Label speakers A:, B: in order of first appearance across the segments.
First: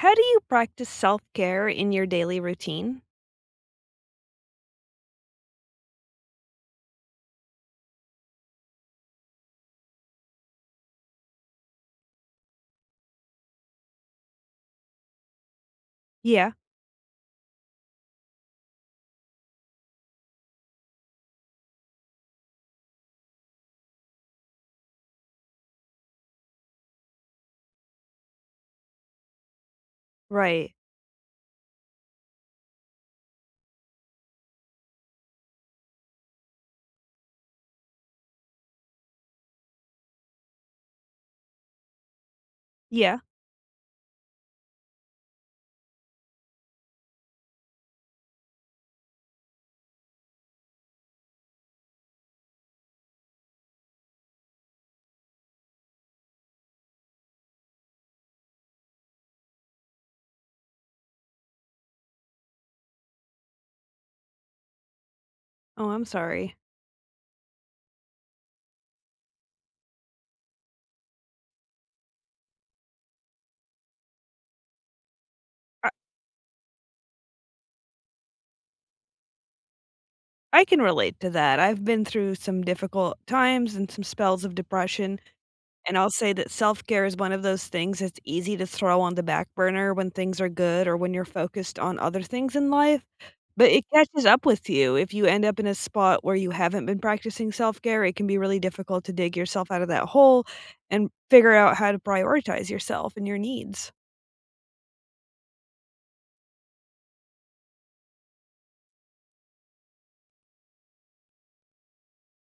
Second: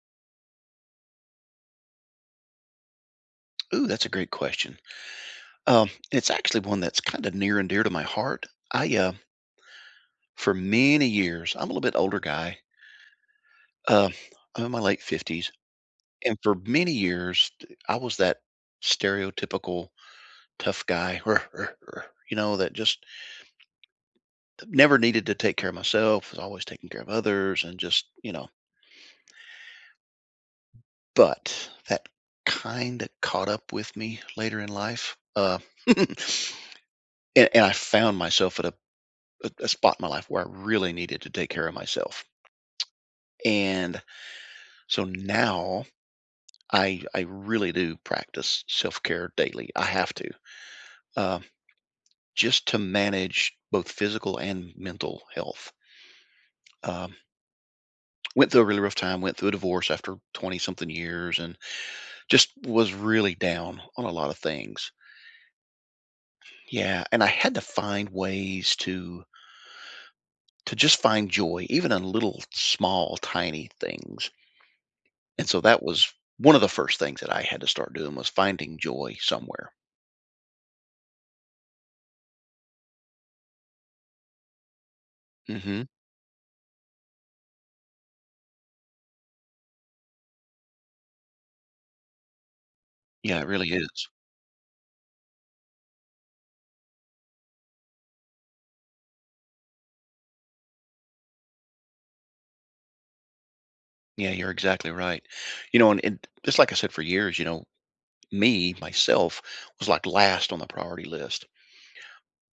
A: How do you practice self-care in your daily routine?
B: Ooh, that's a great question. Um, it's actually one that's kind of near and dear to my heart. I, uh For many years I'm a little bit older guy. Uh, I'm in my late 50s, and
A: Yeah.
B: for many years, d I was that stereotypical tough guy, you know, that just never needed to take care of myself, was always taking care of others, and just, you know?
A: Right.
B: But that kinda caught up with me later in life, uh and and I found myself at a a a spot in my life where I really needed to take care of myself,
A: Yeah.
B: and so now, I I really do practice self-care daily. I have to, um, just to manage both physical and mental health um went through a really rough time, went through a divorce after twenty-something years, and just was really down on a lot of things.
A: Oh, I'm sorry.
B: Yeah, and I had to find ways to to just find joy, even in little, small, tiny things. And so that
A: Uh
B: was one of the first things that I had to start doing, was finding joy somewhere.
A: I can relate to that. I've been through some difficult times and some spells of depression,
B: Mhm.
A: and I'll say that self-care is one of those things that's easy to throw on the back burner when things are good or when you're focused on other things in life,
B: Yeah, it really
A: but it
B: is.
A: catches up with you. If you end up in a spot where you haven't been practicing self-care, it can be really difficult to dig yourself out of that hole and figure out how to prioritize yourself and your needs.
B: Yeah, you're exactly right. You know, and and d just like I said for years, you know, me- myself, was, like, last on the priority list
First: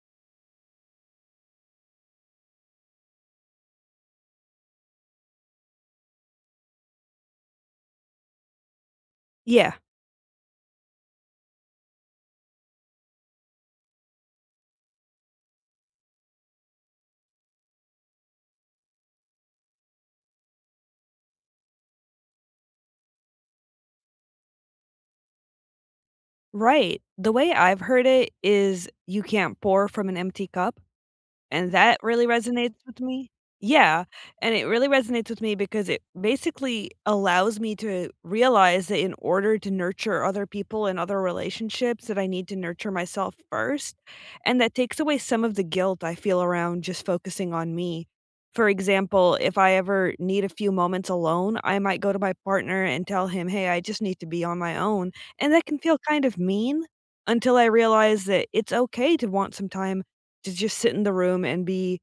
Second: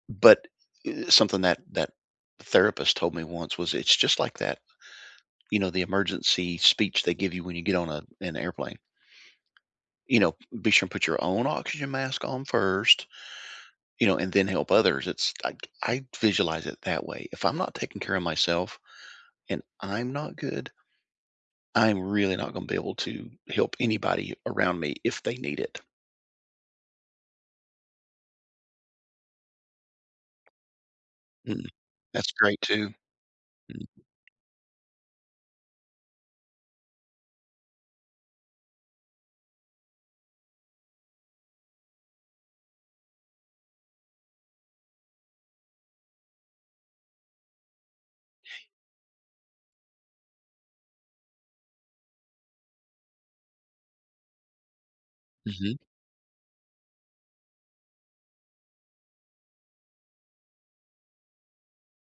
B: but, eh, something that that therapist told me once was it's just like that, you know, the emergency speech they give you when you get on a an airplane,
A: Yeah.
B: you know, "Be sure to put your own oxygen mask on first, you know, and then help others." It's I c I visualize it that way. If I'm not taking care of myself and I'm not good I'm really not gonna be able to help anybody around me if they need it.
A: Right. The way I've heard it is you can't pour from an empty cup,
B: Mm,
A: and that really
B: that's great
A: resonates
B: too.
A: with me.
B: Mm.
A: Yeah, and it really resonates with me because it basically allows me to realize that in order to nurture other people and other relationships that I need to nurture myself first, and that takes away some of the guilt I feel around just focusing on me. For
B: [unintelligible]
A: example, if I ever need a few moments alone, I might go to my partner and tell him, “Hey, I just need to be on my own,” and that can
B: Mhm.
A: feel kind of mean until I realize that it's okay to want some time to just sit in the room and be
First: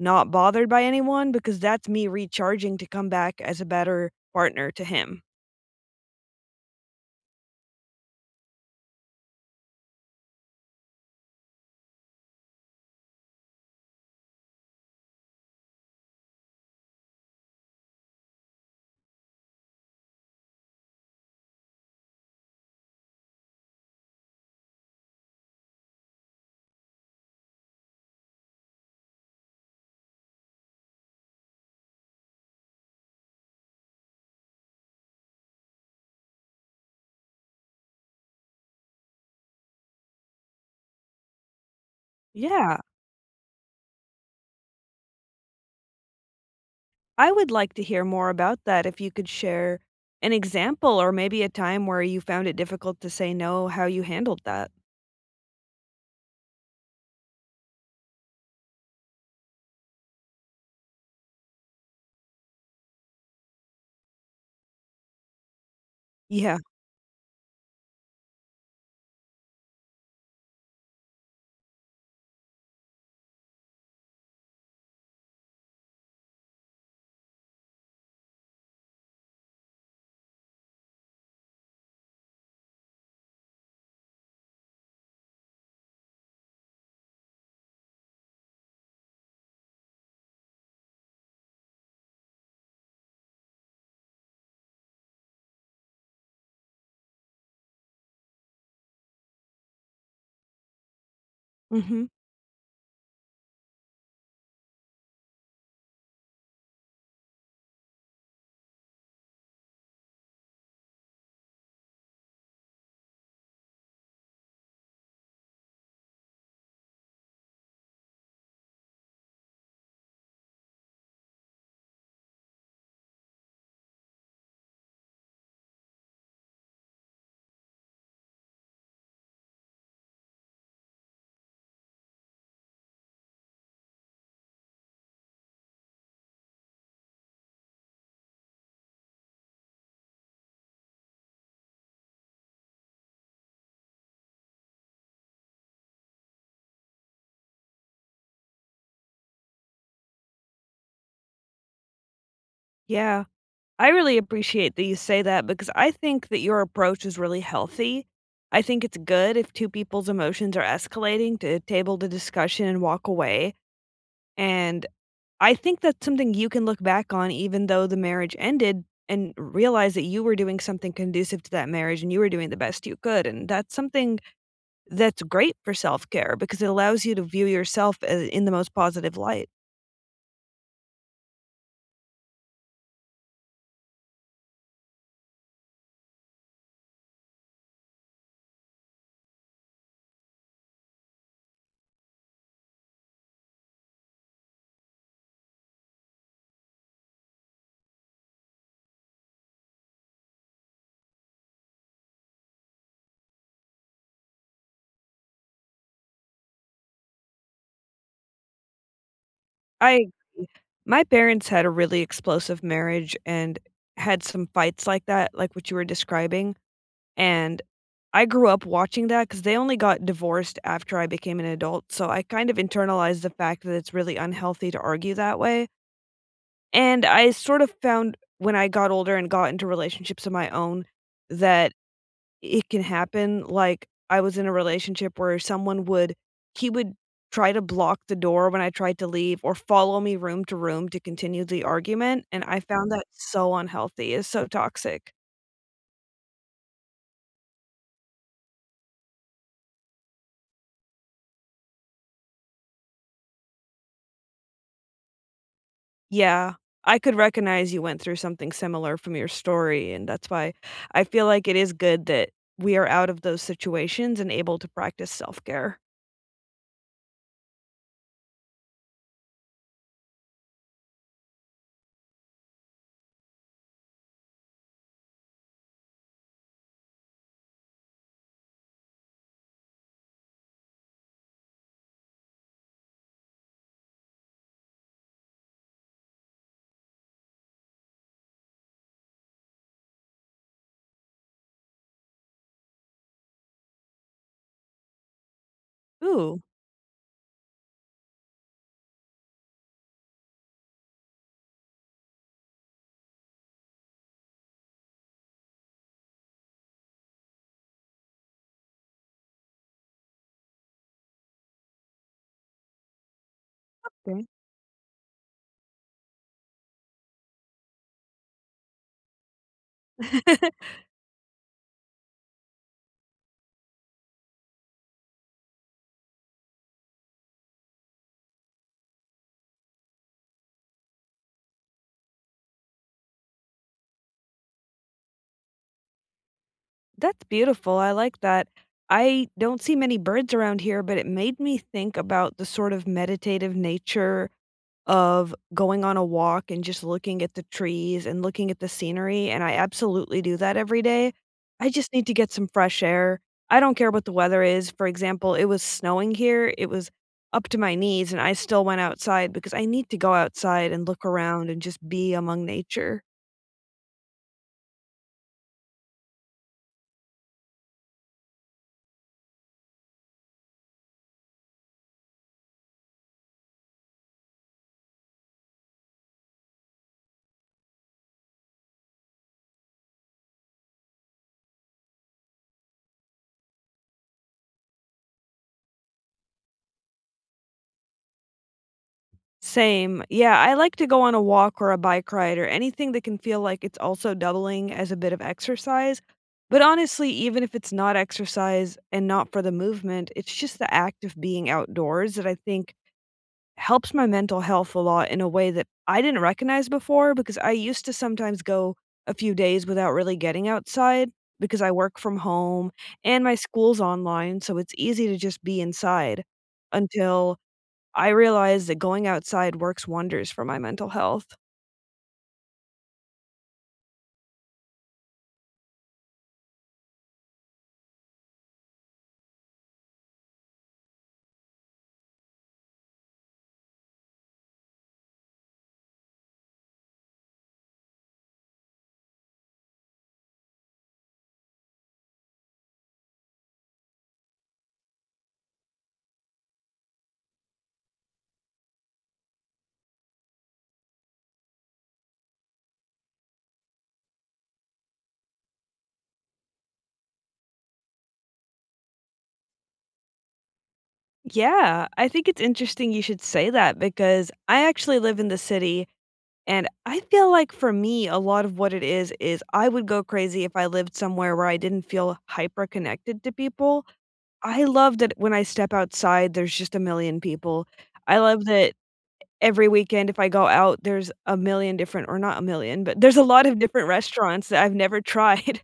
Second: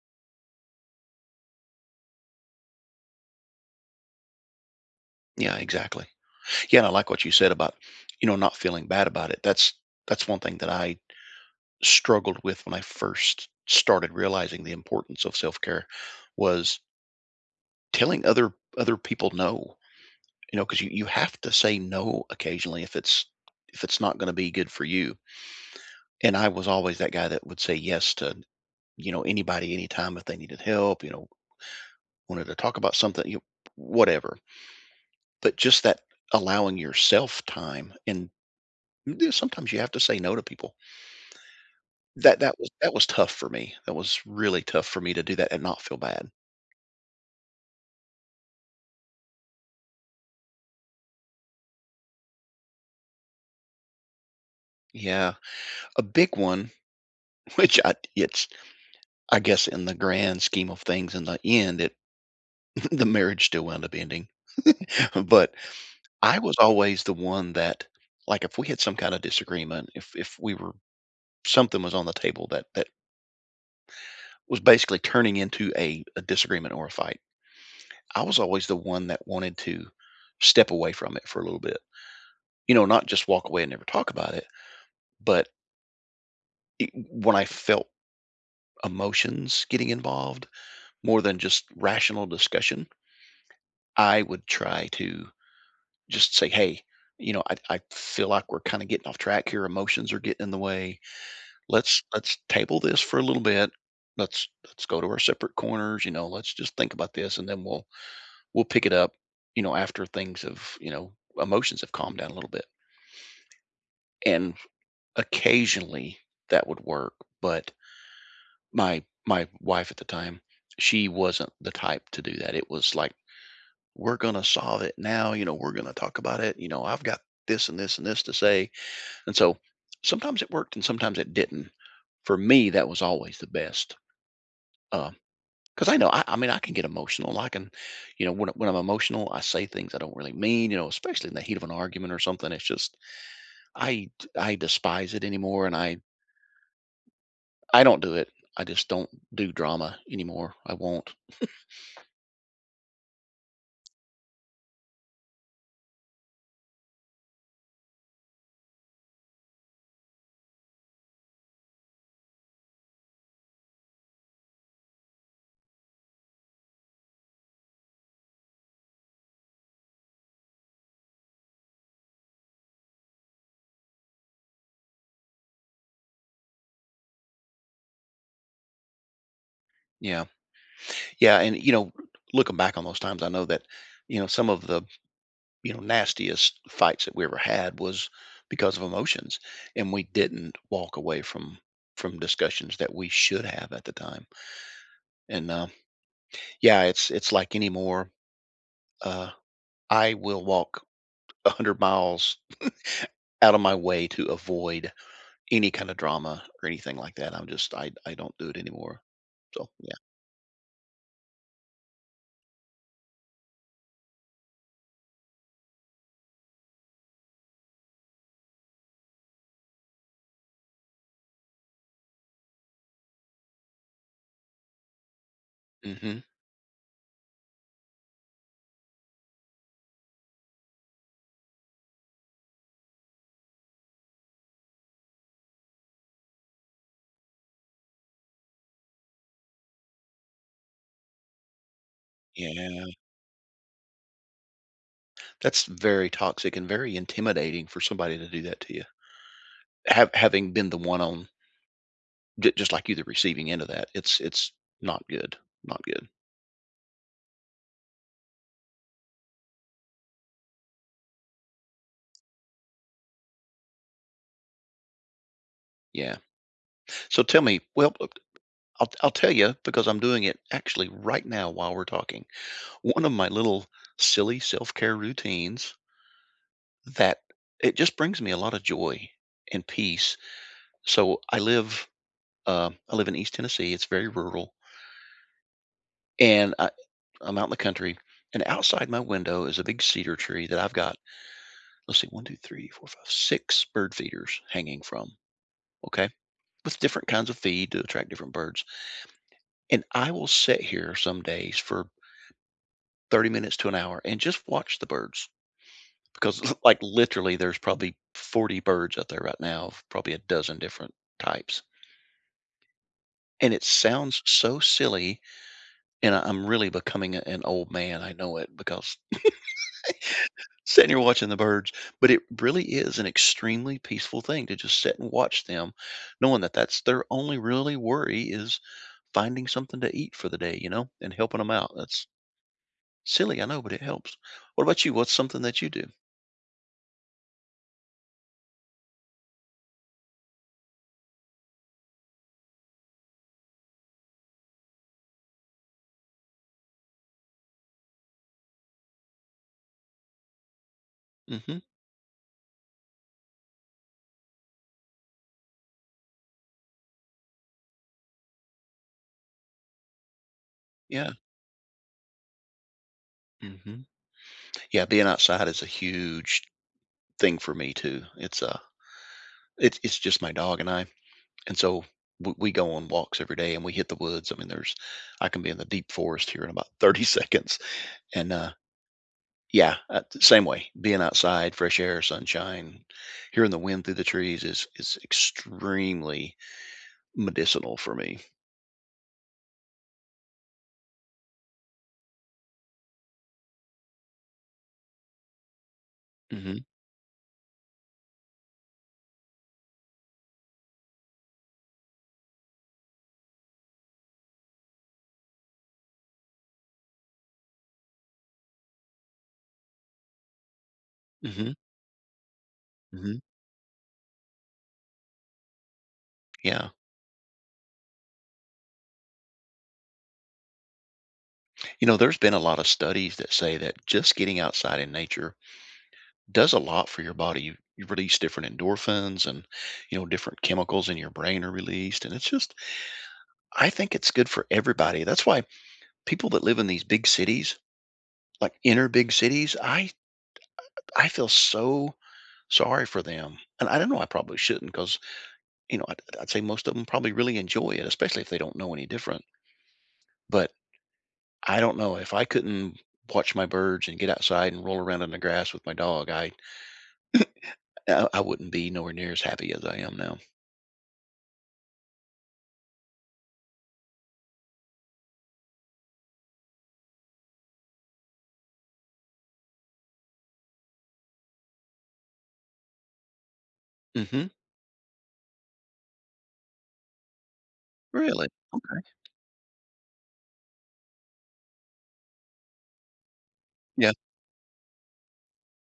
A: not bothered by anyone because that's me recharging to come back as a better partner to him.
B: Yeah, exactly, yeah, and I like what you said about, you know, not feeling bad about it. That's that's one thing that I struggled with when I first started realizing the importance of self care was telling other other people no. You know, 'cause you you have to say no occasionally if it's if it's not gonna be good for you. And I was always that guy that would say yes to, you know, anybody anytime if they needed help, you know wanted to talk about something, you whatever. but, just that allowing yourself time, and and do sometimes you have to say no to people that that was
A: Yeah.
B: that was tough for me. That was really tough for me to do that and not feel bad.
A: I would like to hear more about that if you could share an example or maybe a time where you found it difficult to say no, how you handled that.
B: Yeah. A big one, which at it's I guess in the grand scheme of things in the end it the marriage still wound up ending, but I was
A: Yeah.
B: always the one that like, if we had some kind of disagreement, if if we were something was on the table that that was basically turning into a a disagreement or a fight, I was always the one that wanted to step away from it for a little bit. You know, not just walk away and never talk about it, but e w when I felt emotions getting involved more than just rational discussion, I would try to just say, "Hey, you know, I I feel like we're kinda getting off track here, emotions are getting in the way, let's
A: Mhm.
B: let's table this for a little bit, let's let's go to our separate corners, you know, let's just think about this, and then we'll we'll pick it up, you know, after things have, you know, emotions have calmed down a little bit" and occasionally, that would work, but my my wife at the time, she wasn't the type to do that, it was like, "We're gonna solve it now," you know, "We're gonna talk about it," you know, "I've got this and this and this to say," and so, sometimes it worked, and sometimes it didn't. For me, that was always the best, uh, 'cause I know, I I mean, I can get emotional, I can you know, when when I'm emotional, I say things I don't really mean, you know, especially in the heat of an argument or something, it's just I t I despise it anymore, and I I don't do it. I just don't do drama anymore. I won't.
A: Yeah. I really appreciate that you say that, because I think that your approach is really healthy. I think it's good if two people's emotions are escalating to table the discussion and walk away, and I think that's something you can look back on even though the marriage ended, and realize that you were doing something conducive to that marriage and you were doing the best you could, and that's something that's great for self-care because it allows you to view yourself, uh, in the most positive light.
B: Yeah. Yeah, and, you know, looking back on those times, I know that, you know, some of the, you know, nastiest fights that we ever had was because of emotions, and we didn't walk away from from discussions that we should have at the time and, um, yeah, it's it's like anymore uh, I will walk 100 miles out of my way to avoid any kind of drama or anything like that, I'm just I I don't do it anymore, so,
A: I
B: yeah.
A: ee my parents had a really explosive marriage and had some fights like that, like what you were describing, and I grew up watching that, 'cause they only got divorced after I became an adult, so I kind of internalized the fact that it's really unhealthy to argue that way.
B: Mhm.
A: And I sort of found, when I got older and got into relationships of my own, that it can happen, like, I was in a relationship where someone would he would try to block the door when I tried to leave, or follow me room to room to continue the argument, and I found
B: Yeah.
A: that so unhealthy, it's so toxic.
B: That's very toxic and very intimidating for somebody to do that to you. Hav having been the one on ju just like you, the receiving end of that, it's it's not good, not good.
A: Yeah. I could recognize you went through something similar from your story, and that's why I feel like it is good that we are out of those situations and able to practice self-care.
B: Yeah. So, tell me well, oh I'll I'll tell ya, because I'm doing it, actually right now while we're talking, one of my little, silly self-care routines that it just brings me a lotta joy, and peace. So, I live um, I live in East Tennessee, it's very rural and I I'm out in the country, and outside my window is a big cedar tree that I've got, let's see, 1, 2, 3, 4, 5, 6 bird feeders hanging from, okay?
A: Ooh.
B: With different kinds of feed to attract different birds and I will sit here some days, for 30 minutes to an hour, and just watch the birds, 'cause, like, literally, there's probably 40 birds out there right now, probably a dozen different types. And it sounds
A: Okay.
B: so silly, and I I'm really becoming a an old man, I know it, because sitting here watching the birds, but it really is an extremely peaceful thing to just sit and watch them, knowing that that's their only really worry is finding something to eat for the day, you know, and helping 'em out. That's silly, I know, but it helps. What about you? What's something that you do?
A: That's beautiful, I like that. I don't see many birds around here, but it made me think about the sort of meditative nature of going on a walk and just looking at the trees and looking at the scenery, and I absolutely do that every day.
B: Mhm.
A: I just need to get some fresh air. I don't care what the weather is, for example, it was snowing here, it was up to my knees, and I still went outside because I need to go outside and look
B: Yeah.
A: around and just be among nature.
B: Mhm. Yeah, being outside is a huge thing for me, too. It's a it's it's just my dog and I; and so we we go on walks every day, and we hit the woods, I mean, there's I can be in the deep forest here in about 30 seconds, and, uh yeah, uh, same way. Being outside, fresh air, sunshine, hearing the wind through the trees is is extremely medicinal for me.
A: Same. Yeah, I like to go on a walk or a bike ride, or anything that can feel like it's also doubling as a bit of exercise,
B: Mhm.
A: but honestly, even if it's not exercise, and not for the movement, it's just the act of being outdoors that I think helps my mental health a lot in a way that I didn't recognize before, because I used to sometimes go a few days without really getting outside,
B: Mhm.
A: because I work from home,
B: Mhm.
A: and my school's online, so it's easy to just be inside,
B: Yeah.
A: until I realized that going outside works wonders for my mental health.
B: You know, there's been a lot of studies that say that just getting outside in nature does a lot for your body. You you release different endorphins, and, you know, different chemicals in your brain are released, and it's just I think it's good for everybody. That's why people that live in these big cities, like, inner big cities, I I feel so sorry for them, and I don't know, I probably shouldn't 'cause, you know, I'd I'd say most of 'em probably really enjoy it, especially if they don't know any different But, I don't know, if I couldn't watch my birds and get outside and roll around in the grass with my dog, I I I wouldn't be nowhere near as happy as I am now.
A: Yeah. I think it's interesting you should say that because I actually live in the city, and I feel like for me, a lot of what it is is I would go crazy if I lived somewhere where I didn't feel hyperconnected to people.
B: Mhm.
A: I love that when I step outside, there's just 1,000,000 people. I
B: Really? Okay.
A: love that e every weekend, if I go out, there's 1,000,000 different or not 1,000,000 but there's a lot of different
B: Yeah.
A: restaurants that I've never tried.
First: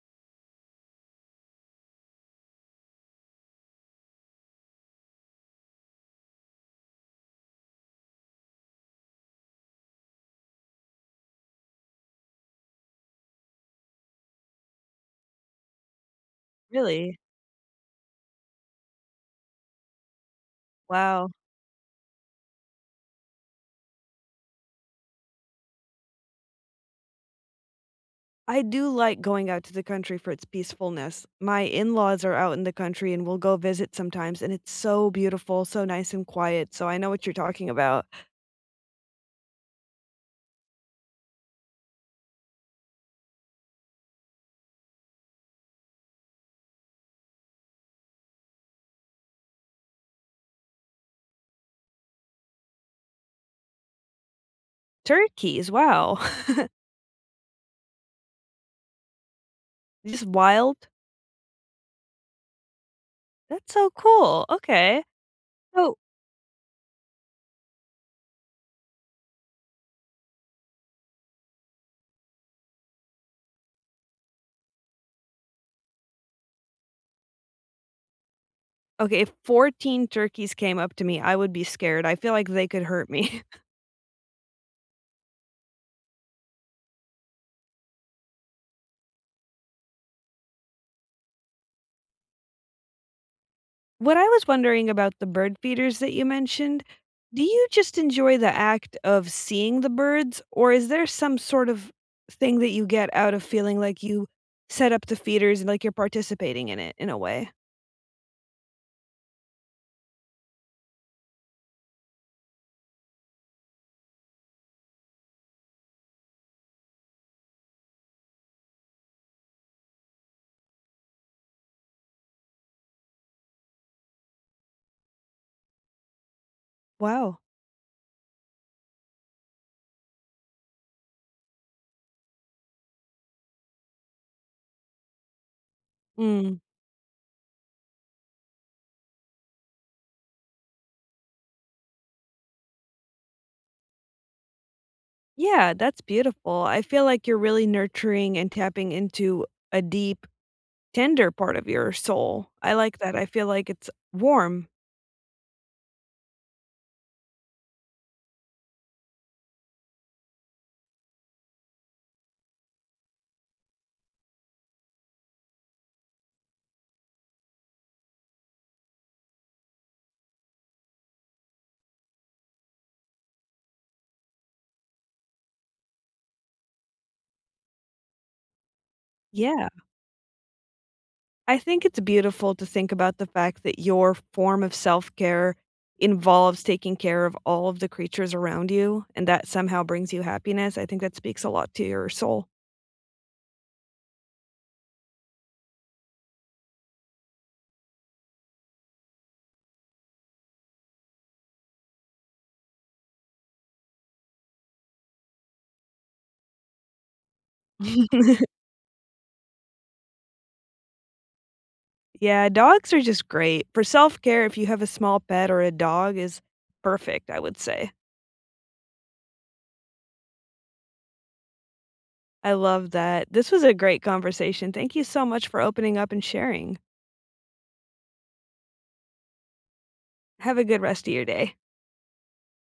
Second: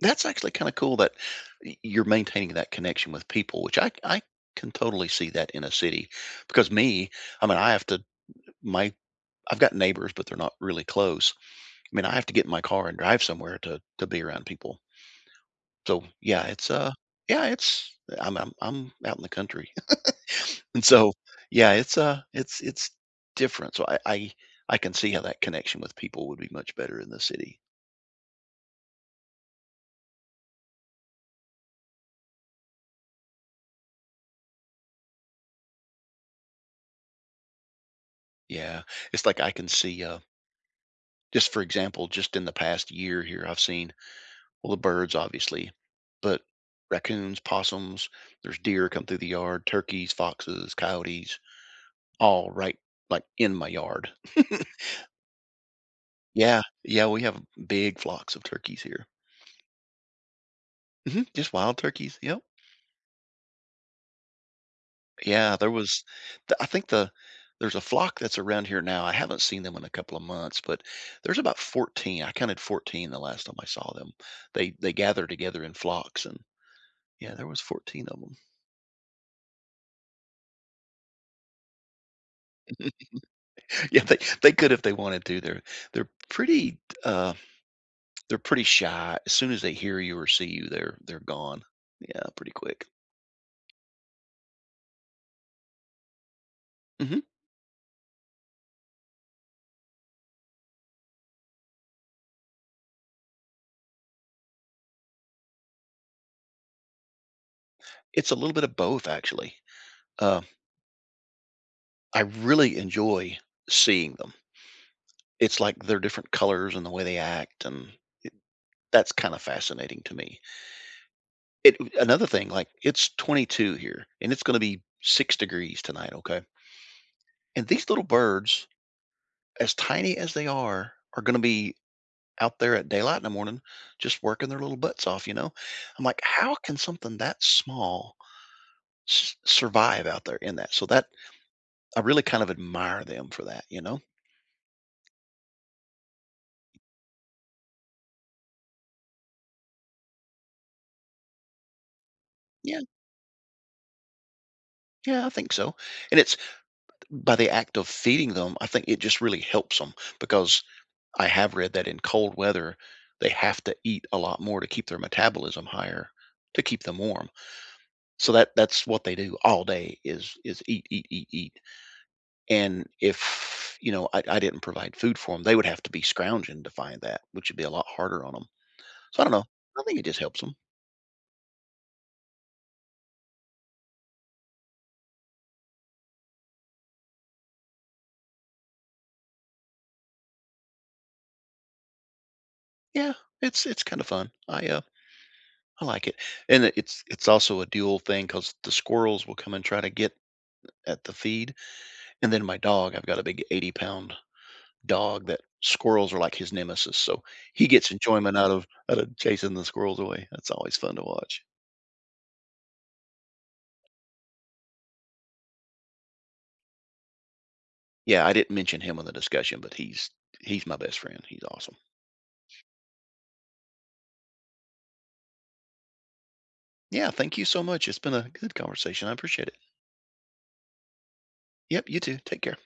B: That's actually kinda cool that y you're maintaining that connection with people, which I c I can totally see that in a city, because me, I mean, I have to my I've got neighbors, but they're not really close. I mean, I have to get in my car and drive somewhere to to be around people. So, yeah, it's, uh,
A: Really?
B: yeah, it's I'm I'm I'm out in the country. And so,
A: Wow.
B: yeah, it's, uh, it's it's different, so I I I can see how that connection with people would be much better in the city.
A: I do like going out to the country for its peacefulness. My in-laws are out in the country, and we'll go visit sometimes, and it's so beautiful, so nice and quiet, so I know what you're talking about.
B: Yeah, it's like I can see, uh just for example, just in the past year here, I've seen well the birds, obviously, but raccoons, possums, there's deer come through the yard, turkeys, foxes, coyotes, all right, like, in my yard.
A: Turkeys, wow.
B: Yeah, yeah, we have m big flocks of turkeys here.
A: Just wild?
B: Mhm, just wild turkeys, yep.
A: That's so cool, okay.
B: Yeah, there
A: So
B: was t I think the there's a flock that's around here now, I haven't seen them in a couple of months, but there's about 14, I counted 14 the last time I saw them. They they gather together in flocks and yeah, there was 14 of 'em.
A: Okay, if 14 turkeys came up to me, I would be scared. I feel like they could hurt me.
B: Yeah. They they could if they wanted to, they're they're pretty t uh they're pretty shy, as soon as they hear you or see you, they're they're gone. Yeah, pretty quick.
A: What I was wondering about the bird feeders that you mentioned,
B: Mhm.
A: do you just enjoy the act of seeing the birds, or is there some sort of thing that you get out of feeling like you set up the feeders and, like, you're participating in it, in a way?
B: It's a little bit of both, actually, uh I really enjoy seeing them. It's like they're different colors and the way they act, and y that's kind of fascinating to me. It uh, another thing, like, it's 22 here, and it's gonna be 6 degrees tonight, okay?
A: Wow.
B: And these little birds, as tiny as they are, are gonna be out there at daylight in the morning, just working their little butts off, you know? I'm like, "How
A: Mm.
B: can something that small s survive out there in that?" So that, I really kind of admire them for that, you know?
A: Yeah, that's beautiful.
B: E
A: I feel like you're really nurturing and tapping into a deep, tender part of your soul. I
B: Yeah.
A: like that, I feel like it's warm.
B: Yeah, I think so, and it's b by the act of feeding them, I think it just really helps 'em because I have read that in cold weather, they have to eat a lot more to keep their metabolism higher to keep them warm. So that that's what they do all day is is eat, eat, eat, eat, and if, you know, I I didn't provide food for 'em, they would have to be scrounging to find that, which would be a lot harder on 'em. So I dunno.
A: Yeah.
B: I think it just helps 'em.
A: I think it's beautiful to think about the fact that your form of self-care involves taking care of all of the creatures around you and that somehow brings you happiness, I think that speaks a lot to your soul.
B: Yeah. It's it's kinda fun. I, uh I like it, and it it's also a dual thing 'cause the squirrels will come and try to get a at the feed, and then my dog I've got a big eighty-pound dog that squirrels are like his nemesis, so he gets enjoyment out of outta chasing the squirrels away. That's always fun to watch.
A: Yeah, dogs are just great. For self-care, if you have a small pet or a dog is perfect, I would say.
B: Yeah. I didn't mention him in the discussion, but he's he's my best friend. He's awesome.
A: I love that. This was a great conversation. Thank you so much for opening up and sharing.
B: Yeah. Thank you so much. It's been a good conversation. I appreciate it.
A: Have a good rest of your day.
B: Yep. You too. Take care.